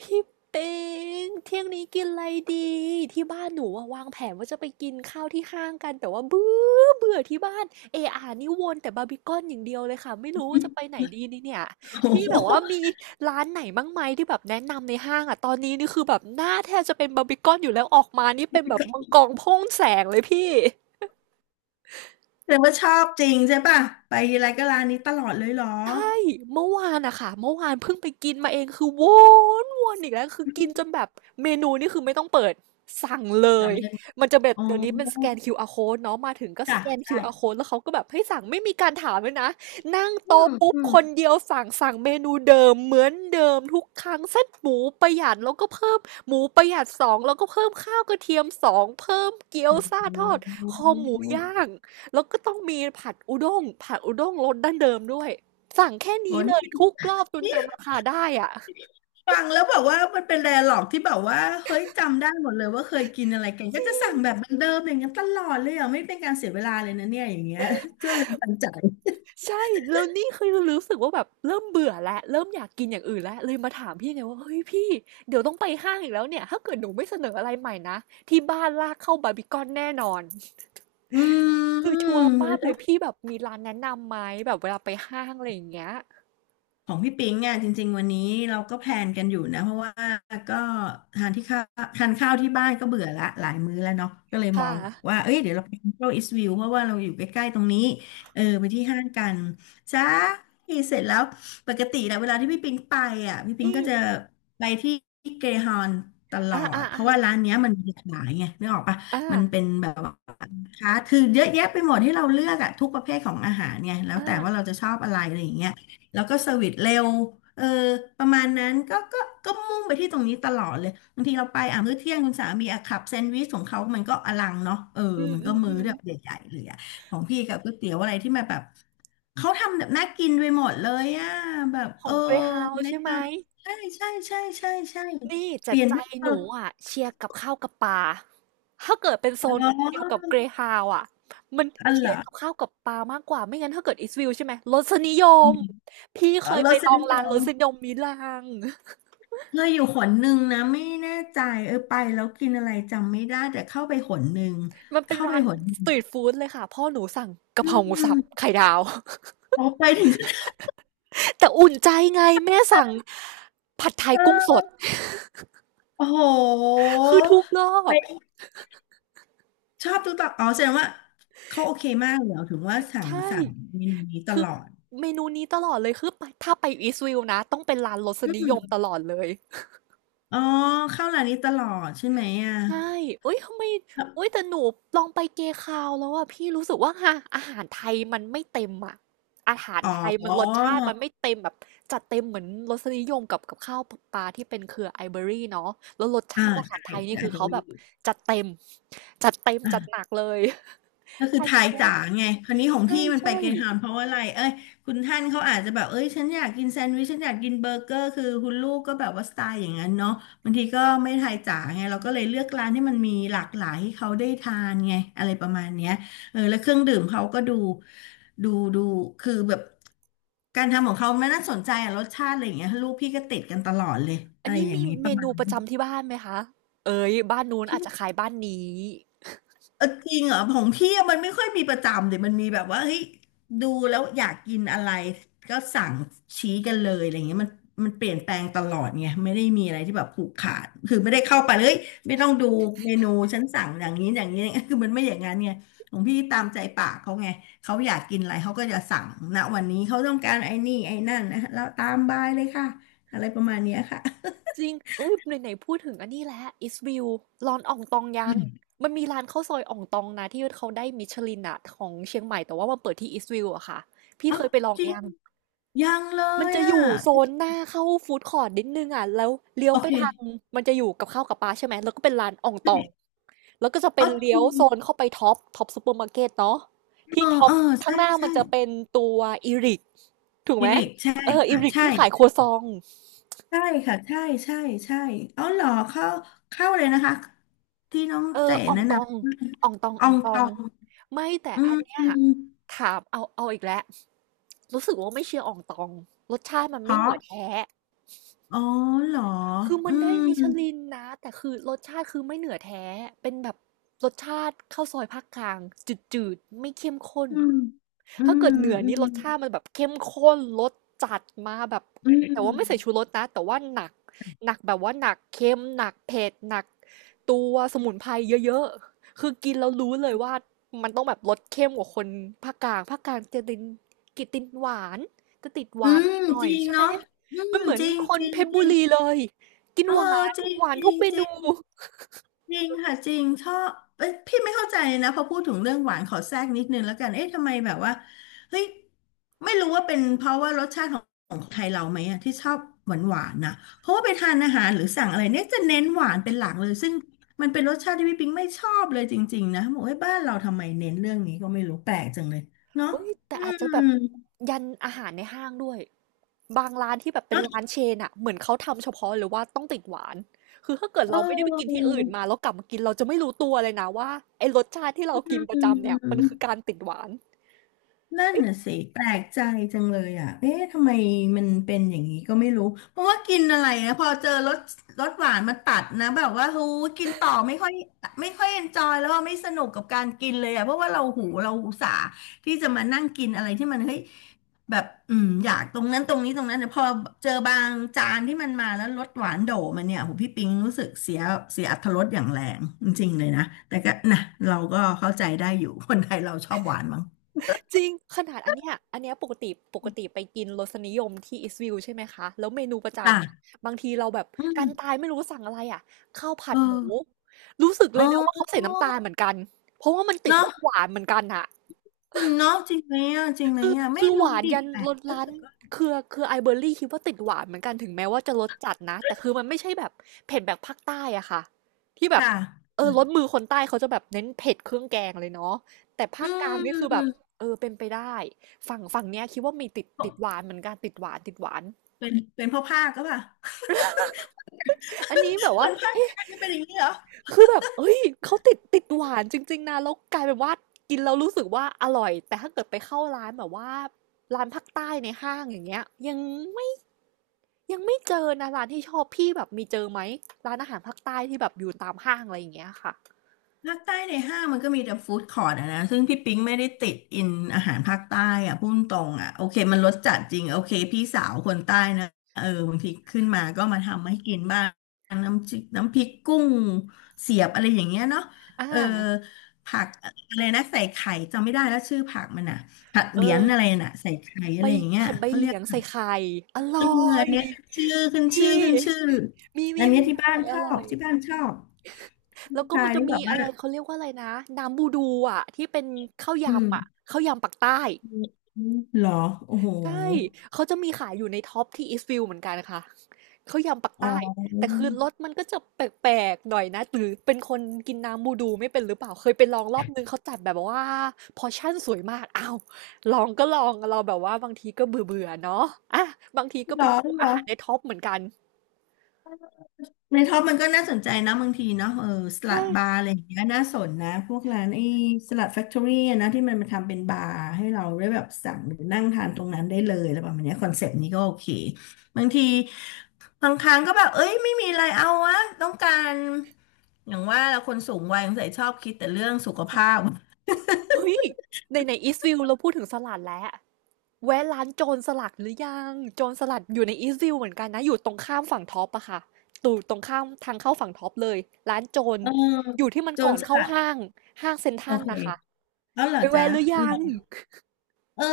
พี่ปิงเที่ยงนี้กินอะไรดีที่บ้านหนูอะวางแผนว่าจะไปกินข้าวที่ห้างกันแต่ว่าเบื่อเบื่อที่บ้านเออานี่วนแต่บาร์บีคอนอย่างเดียวเลยค่ะไม่รู้ว่าจะไปไหนดีนี่เนี่ยโอ้พี่โหแบบว่ามีร้านไหนบ้างไหมที่แบบแนะนำในห้างอ่ะตอนนี้นี่คือแบบหน้าแทบจะเป็นบาร์บีคอนอยู่แล้วออกมานี่เป็นแบบมังกรพ่นแสงเลยพี่ แสดงว่าชอบจริงใช่ป่ะไปทีไรก็ร้านนี้ตลอดเลยเหรอเมื่อวานอะค่ะเมื่อวานเพิ่งไปกินมาเองคือวนอีกแล้วคือกินจนแบบเมนูนี่คือไม่ต้องเปิดสั่งเลยจำได้หมดมันจะแบบอ๋อเดี๋ยวนี้เป็นสแกนคิวอาร์ code เนาะมาถึงก็สจ้ะแกนคิใช่วอาร์ code แล้วเขาก็แบบให้สั่งไม่มีการถามเลยนะนั่งอืโต๊ะมปุ๊บอืมคนเดียวสั่งเมนูเดิมเหมือนเดิมทุกครั้งเส้นหมูประหยัดแล้วก็เพิ่มหมูประหยัดสองแล้วก็เพิ่มข้าวกระเทียมสองเพิ่มเกี๊ยวอืซ่าทอดคอหมูย่ามงแล้วก็ต้องมีผัดอุด้งผัดอุด้งรสดั้งเดิมด้วย สั่งแค่โอ้นี้เลนี่ยทุกรอบจนนี่จำราคาได้อะฟังแล้วแบบว่ามันเป็น d ด a l ล g อกที่แบบว่าเฮ้ยจำได้หมดเลยว่าเคยกินอะไรกันจก็ริจะสั่งงแบบเหมือนเดิมอย่างนั้นตลอดเลยอ่ะไม่เป็นการเสียเวลาเลยนะเนี่ยอย่างเงี้ย จนเลยตันใจใช่แล้วนี่คือรู้สึกว่าแบบเริ่มเบื่อแล้วเริ่มอยากกินอย่างอื่นแล้วเลยมาถามพี่ไงว่าเฮ้ยพี่เดี๋ยวต้องไปห้างอีกแล้วเนี่ยถ้าเกิดหนูไม่เสนออะไรใหม่นะที่บ้านลากเข้าบาร์บีคอนแน่นอนอืคือชัวร์ป้าบเลยม พี่แบบมีร้านแนะนำไหมแบบเวลาไปห้างอะไรอย่างเงี้ยของพี่ปิงอ่ะจริงๆวันนี้เราก็แพลนกันอยู่นะเพราะว่าก็ทานที่ข้าวทานข้าวที่บ้านก็เบื่อละหลายมื้อแล้วเนาะก็เลยมอค่ะงว่าเอ้ยเดี๋ยวเราไปเที่ยวอิสวิวเพราะว่าเราอยู่ใกล้ๆตรงนี้เออไปที่ห้างกันจ้าเสร็จแล้วปกติแล้วเวลาที่พี่ปิงไปอ่ะพี่ปิงอืมก็จะไปที่เกรฮอนตลอ่าออ่าดเพอ่าราะว่าร้านเนี้ยมันมีขายไงนึกออกปะอ่ามันเป็นแบบ ค่ะคือเยอะแยะไปหมดที่เราเลือกอะทุกประเภทของอาหารเนี่ยแล้วแต่ว่าเราอ่าจะชอบอะไรอะไรอย่างเงี้ยแล้วก็เซอร์วิสเร็วเออประมาณนั้นก็มุ่งไปที่ตรงนี้ตลอดเลยบางทีเราไปอ่ะมื้อเที่ยงคุณสามีอ่ะขับแซนด์วิชของเขามันก็อลังเนาะเอออืมมันอืก็มมื้อือมแบบใหญ่ๆเลยอะของพี่กับก๋วยเตี๋ยวอะไรที่มาแบบเขาทำแบบน่ากินไปหมดเลยอะแบบขเออองเกรฮาแนะใช่ไหนม ำใช่ใช่ใช่ใช่ใช่นี่จัเปดลี่ยนใจบ้างเอหนูอะอ่ะเชียร์กับข้าวกับปลาถ้าเกิดเป็นโซอ๋นอเดียวกับเกรฮาวอ่ะ มันอ๋อเหเชีรยอร์กับข้าวกับปลามากกว่าไม่งั้นถ้าเกิดอิสวิลใช่ไหมรสนิยอืมมพี่เคอ๋อยรไปสลอนิงยร้านรม สนิยมมิลาง เคยอยู่หนหนึ่งนะไม่แน่ใจเออไปแล้วกินอะไรจำไม่ได้แต่เข้าไปหนหนึ่งมันเป็นเข้าไปร้านหนหสนึ่ตงรีทฟู้ดเลยค่ะพ่อหนูสั่งกะอืเพราหมูสับมไข่ดาว โอ้ไปถึงก็แต่อุ่นใจไงแม่ไดสั่ง้ผัดไทยกุ้งสเออด โอ้โห คือทุกรอบไปชอบทุกตอนอ๋อแสดงว่าเขาโอเคมากเลยเหรอถึงว่าสั่ใชง่สั่งเมนูนี้ตคือลอดเมนูนี้ตลอดเลยคือไปถ้าไปอีสวิลนะต้องเป็นร้านรสอืนิยมมตลอดเลย อ๋อเข้าร้านนี้ตลอดใช่ไหมอ่ะใช่เอ้ยทำไมแล้วเอ้ยแต่หนูลองไปเกคาวแล้วอะพี่รู้สึกว่าค่ะอาหารไทยมันไม่เต็มอะอาหารอ๋ไทยมันรสอชาติมันไม่เต็มแบบจัดเต็มเหมือนรสนิยมกับข้าวปลาที่เป็นเครือไอเบอรี่เนาะแล้วรสอ่าชาติอาหาใช่รไทยนี่ใช่ไอคือเบอเขาแบรี่ บจัดเต็มจัดเต็มจัดหนักเลยก็ไทคือยทายแท้จ๋าไงคราวนี้ของใช่พี่มันไปใช่เกรฮาวนด์เพราะว่าอะไรเอ้ยคุณท่านเขาอาจจะแบบ เอ้ยฉันอยากกินแซนด์วิชฉันอยากกินเบอร์เกอร์คือคุณลูกก็แบบว่าสไตล์อย่างนั้นเนาะบางทีก็ไม่ทายจ๋าไง เราก็เลยเลือกร้านที่มันมีหลากหลายให้เขาได้ทานไงอะไรประมาณเนี้ยเออแล้วเครื่องดื่มเขาก็ดูดูคือแบบการทำของเขามันน่าสนใจอะรสชาติอะไรอย่างเงี้ยลูกพี่ก็ติดกันตลอดเลยอัอะนไรนี้อย่างมีงี้ปเมระมานูณประนี้ จำที่บ้านไหมคะเอ้ยบ้านนู้นอาจจะขายบ้านนี้ เออจริงเหรอของพี่อะมันไม่ค่อยมีประจำเดี๋ยวมันมีแบบว่าเฮ้ยดูแล้วอยากกินอะไรก็สั่งชี้กันเลยอะไรเงี้ยมันเปลี่ยนแปลงตลอดไงไม่ได้มีอะไรที่แบบผูกขาดคือไม่ได้เข้าไปเลยไม่ต้องดูเมนูฉันสั่งอย่างนี้อย่างนี้ คือมันไม่อย่างนั้นไงของพี่ตามใจปากเขาไงเขาอยากกินอะไรเขาก็จะสั่งณวันนี้เขาต้องการไอ้นี่ไอ้นั่นนะแล้วตามบายเลยค่ะอะไรประมาณเนี้ยค่ะจริงเอ้ยไหนๆพูดถึงอันนี้แล้ว East View ร้านอ่องตองยังมันมีร้านข้าวซอยอ่องตองนะที่เขาได้มิชลินอะของเชียงใหม่แต่ว่ามันเปิดที่ East View อะค่ะพี่เอ้าเคยไปลองจริงยังยังเลมันยจะออ่ะยู่โซนหน้าเข้าฟู้ดคอร์ทนิดนึงอะแล้วเลี้ยวโอไปเคทางมันจะอยู่กับข้าวกับปลาใช่ไหมแล้วก็เป็นร้านอ่องตองใช่แล้วก็จะเป็อ๋อนจเลี้ยริวง โซนเข้าไปท็อปซูเปอร์มาร์เก็ตเนาะเอที่อท็อเอปอข้าใช่งหน้ามัใช่นจะเป็นตัวอีริกถูกไหฮิมริกใช่เอออีค่ะริกใช่ที่ขายครัวซอง ใช่ค่ะใช่ใช่ ใช่เอาเหรอเข้าเข้าเลยนะคะที่น้องเออเจ๋อ่องแนะ ต นองอ่องตองำอออ่องงตอตองงไม่แต่อือัมนเนี้ยอืมถามเอาอีกแล้วรู้สึกว่าไม่เชียร์อ่องตองรสชาติมันเพไม่เหนืราะอแท้ อ๋อเหรอคือมัอืนได้มมิชลินนะแต่คือรสชาติคือไม่เหนือแท้เป็นแบบรสชาติข้าวซอยภาคกลางจืดๆไม่เข้มข้นอืมอืถ้ามเกิดเหนืออืนี่มรสชาติมันแบบเข้มข้นรสจัดมาแบบอืแต่มว่าไม่ใส่ชูรสนะแต่ว่าหนักหนักแบบว่าหนักเค็มหนักเผ็ดหนักตัวสมุนไพรเยอะๆคือกินแล้วรู้เลยว่ามันต้องแบบรสเข้มกว่าคนภาคกลางจะตินกินตินหวานจะติดหอืวานมหน่อจยริๆงใช่ไหมเนาะอืมัมนเหมือจนริง คจนริเพง ชรจบุริงรีเลย กินเออหวานจริงหวานจริทุกงเมจนูริง จริงค่ะจริงชอบเอ้ยพี่ไม่เข้าใจนะพอพูดถึงเรื่องหวานขอแทรกนิดนึงแล้วกันเอ๊ะทำไมแบบว่าเฮ้ยไม่รู้ว่าเป็นเพราะว่ารสชาติของของไทยเราไหมอะที่ชอบหวานหวานนะเพราะว่าไปทานอาหารหรือสั่งอะไรเนี่ยจะเน้นหวานเป็นหลักเลยซึ่งมันเป็นรสชาติที่พี่ปิงไม่ชอบเลยจริงๆนะบอกว่าบ้านเราทำไมเน้นเรื่องนี้ก็ไม่รู้แปลกจังเลยเนาะเอ้ยแต่อือาจมจะแบบยันอาหารในห้างด้วยบางร้านที่แบบเป็นเนาะร้านเชนอะเหมือนเขาทำเฉพาะเลยว่าต้องติดหวานคือถ้าเกิดเเราไม่ได้ไปกินที่อออื่นมาแล้วกลับมากินเราจะไม่รู้ตัวเลยนะว่าไอ้รสชาติที่เรากินปอืระจำเนี่ยมันคือม การติดหวาน นั่นน่ะสิแปลกใจจังเลยอ่ะเอ๊ะทำไมมันเป็นอย่างนี้ก็ไม่รู้เพราะว่ากินอะไรนะพอเจอรสหวานมาตัดนะแบบว่าหูกินต่อไม่ค่อยเอนจอยแล้วว่าไม่สนุกกับการกินเลยอ่ะเพราะว่าเราหูเราอุตส่าห์ที่จะมานั่งกินอะไรที่มันเฮ้ยแบบอืมอยากตรงนั้นตรงนี้ตรงนั้นแต่พอเจอบางจานที่มันมาแล้วรสหวานโดมันเนี่ยหูพี่ปิงรู้สึกเสียอรรถรสอย่างแรงจริงๆเลยนะแต่ก็นะเราก็เข้าใจได้อยู่คนไทยเราชอบหวานมั้งจริงขนาดอันเนี้ยปกติไปกินรสนิยมที่อิสวิลใช่ไหมคะแล้วเมนูประจ้า จำอะบางทีเราแบบอืกันมตายไม่รู้สั่งอะไรอ่ะข้าวผัเอดอหมูรู้สึกเลยนะว่าเออเขาใส่น้ำตาลเหมือนกันเพราะว่ามันติดรเนาะสหวานเหมือนกันอะ ืมเนาะจริงไหมอ่ะจริงไหมคืออ่ะไม่คือหรู้วานดิบยันแปลรสกร้านคือไอเบอร์รี่คิดว่าติดหวานเหมือนกันถึงแม้ว่าจะรสจัดนะแต่คือมันไม่ใช่แบบเผ็ดแบบภาคใต้อะค่ะที่แบคบ่ะเออรสมือคนใต้เขาจะแบบเน้นเผ็ดเครื่องแกงเลยเนาะแต่อืภาคกลางนี่คือแบบมเออเป็นไปได้ฝั่งเนี้ยคิดว่ามีติดหวานเหมือนกันติดหวานติดหวานเป็นพ่อภาคก็ปล่ะ อันนี้แบบ คว่านภาค กลางนี่เป็นอย่างนี้เหรอ คือแบบเอ้ยเขาติดหวานจริงๆนะแล้วกลายเป็นว่ากินแล้วรู้สึกว่าอร่อยแต่ถ้าเกิดไปเข้าร้านแบบว่าร้านภาคใต้ในห้างอย่างเงี้ยยังไม่ ยังไม่เจอนะร้านที่ชอบพี่แบบมีเจอไหมร้านอาหารภาคใต้ที่แบบอยู่ตามห้างอะไรอย่างเงี้ยค่ะภาคใต้ในห้างมันก็มีแต่ฟู้ดคอร์ทอะนะซึ่งพี่ปิ๊งไม่ได้ติดอินอาหารภาคใต้อะพูดตรงอะโอเคมันรสจัดจริงโอเคพี่สาวคนใต้นะเออบางทีขึ้นมาก็มาทำให้กินบ้างน้ำจิกน้ำพริกกุ้งเสียบอะไรอย่างเงี้ยเนาะอ่าเออผักอะไรนะใส่ไข่จำไม่ได้แล้วชื่อผักมันอะผักเอเหรียญออะไรน่ะใส่ไข่อะใบไรอย่างเงี้ยผัดใบเขาเหเรีลียกยงผัใส่กไข่อร่เออออัยนเนี้ยชื่อขึ้นชื่อนี่ขึ้นชื่อมีอัมีนเนี้ยมีที่อบ้าร่นอยชออร่อบยที่บ้านชอบลูแล้กวก็ชามัยนจะนี่แบมีบอะว่าไรเขาเรียกว่าอะไรนะน้ำบูดูอ่ะที่เป็นข้าวอืยำอ่ะม ข้าวยำปักใต้ เหรอโอ้โหใช่ เขาจะมีขายอยู่ในท็อปที่ Eastfiel เหมือนกันค่ะ เขายำปักอ๋ใต้ แต่อคือรสมันก็จะแปลกๆหน่อยนะ หรือเป็นคนกินน้ำบูดูไม่เป็นหรือเปล่า เคยไปลองรอบนึงเขาจัดแบบว่าพอร์ชั่นสวยมากอ้าวลองก็ลองเราแบบว่าบางทีก็เบื่อๆเนาะอ่ะบางทีก็เหรไปอดูเหรอาอ หารในท็อปเหมือนกัน ในท็อปมันก็น่าสนใจนะบางทีเนาะเออสลัใช่ดบาร์ค่ะอะไรอย่างเงี้ยน่าสนนะ พวกร้านไอ้สลัดแฟคทอรี่นะที่มันมาทำเป็นบาร์ให้เราได้แบบสั่งหรือนั่งทานตรงนั้นได้เลยอะไรประมาณเนี้ยคอนเซปต์นี้ก็โอเคบางทีบางครั้งก็แบบเอ้ยไม่มีอะไรเอาวะต้องการ อย่างว่าเราคนสูงวัยสงสัยชอบคิดแต่เรื่องสุขภาพเฮ้ยในอีสฟิวเราพูดถึงสลัดแล้ว แวะร้านโจรสลัดหรือยังโจรสลัดอยู่ในอีสต์วิวเหมือนกันนะอยู่ตรงข้ามฝั่งท็อปอะค่ะตู่ตรงข้ามทางเข้าฝั่งท็อปเลยร้านโจรเอออยู่ที่มันโจก่อรนสเข้าลัดห้างห้างเซ็นทโอรัลเคนะคะแล้วเหรอไปจ๊ะแวะหรือเหรยังอ เออ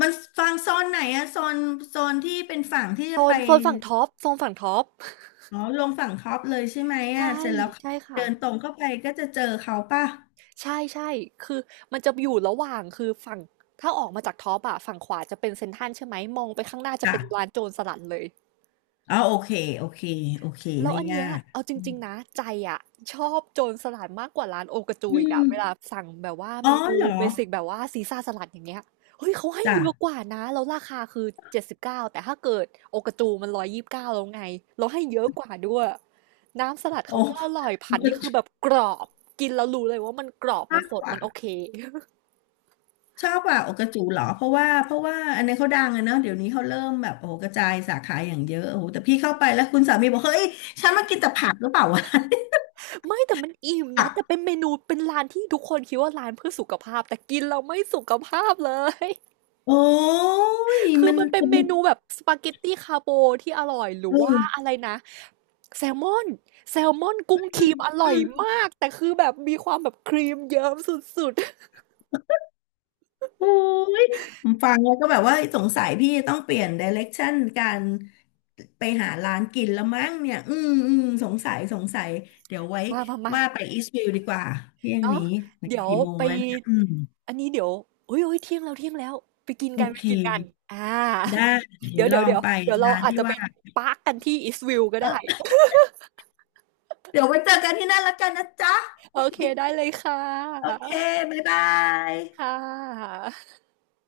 มันฟังโซนไหนอะโซนโซนที่เป็นฝั่งที่โซจะไปนโซนฝั่งท็อปโซนฝั่งท็อปอ๋อลงฝั่งคอปเลยใช่ไหมอะใช่เสร็จแล้วใช่ค่ะเดินตรงเข้าไปก็จะเจอเขาป่ะใช่ใช่คือมันจะอยู่ระหว่างคือฝั่งถ้าออกมาจากท็อปอะฝั่งขวาจะเป็นเซ็นทรัลใช่ไหมมองไปข้างหน้าจะค่ะเป็นร้านโจรสลัดเลย อ๋อโอเคโอเคโอเคแล้วไม่อันยาเนี้ยกเอาจริงๆนะใจอะชอบโจรสลัดมากกว่าร้านโอกาจูอือีกอะมเวลาสั่งแบบว่าอ๋อเมนูเหรอเบสิกแบบว่าซีซ่าสลัดอย่างเงี้ยเฮ้ยเขาให้จ้ะเยอะกว่านะแล้วราคาคือ79แต่ถ้าเกิดโอกาจูมัน129แล้วไงเราให้เยอะกว่าด้วยน้ำสลัดโอเขาก็อ้ร่อยผัดนี่คือแบบกรอบกินแล้วรู้เลยว่ามันกรอบชมัอนบสดกว่ามันโอเค โอกระจูเหรอเพราะว่าอันนี้เขาดังอะเนาะเดี๋ยวนี้เขาเริ่มแบบโอ้โหกระจายสาขาอย่างเยอะโอ้โหแต่พี่เข้าไปแล้วคุณสามีบอกเฮ้ยฉันมากินแต่ผักหรือเปล่าวะ ไม่แต่มันอิ่มนะแต่ เป็นเมนูเป็นร้านที่ทุกคนคิดว่าร้านเพื่อสุขภาพแต่กินเราไม่สุขภาพเลย โอ้ยคือมันมันเป็นเมมันนูแบบสปาเกตตี้คาโบที่อร่อยหรืเออว่าอะอไรนะแซลมอนแซลมอนกุ้งครีมอร่อือยมมากแต่คือแบบมีความแบบครีมเยิ้มสุดโอ้ยผมฟังแล้วก็แบบว่าสงสัยพี่ต้องเปลี่ยนไดเ r ็กชั่นการไปหาร้านกินแล้วมั้งเนี่ยอืมสงสัยเดี๋ยวไว้ๆมามามาว่าไปอีสต์วิวดีกว่าเที่ยงเนาะนี้เดี๋ยวกี่โมงไปแล้วนะอืมอันนี้เดี๋ยวโอ้ยโอ้ยเที่ยงแล้วเที่ยงแล้วไปกินโอกันไปเคกินกันอ่าได้เดี๋ยเดี๋ยววลเดี๋ยอวงเดี๋ยวไปเดี๋ยวเราร้านอาจที่จะไปว่าปาร์กกันที่อิสวิลก็เได้ออเดี๋ยวไว้เจอกันที่นั่นแล้วกันนะจ๊ะโอเคได้เลยค่โอะเคบ๊ายบายค่ะ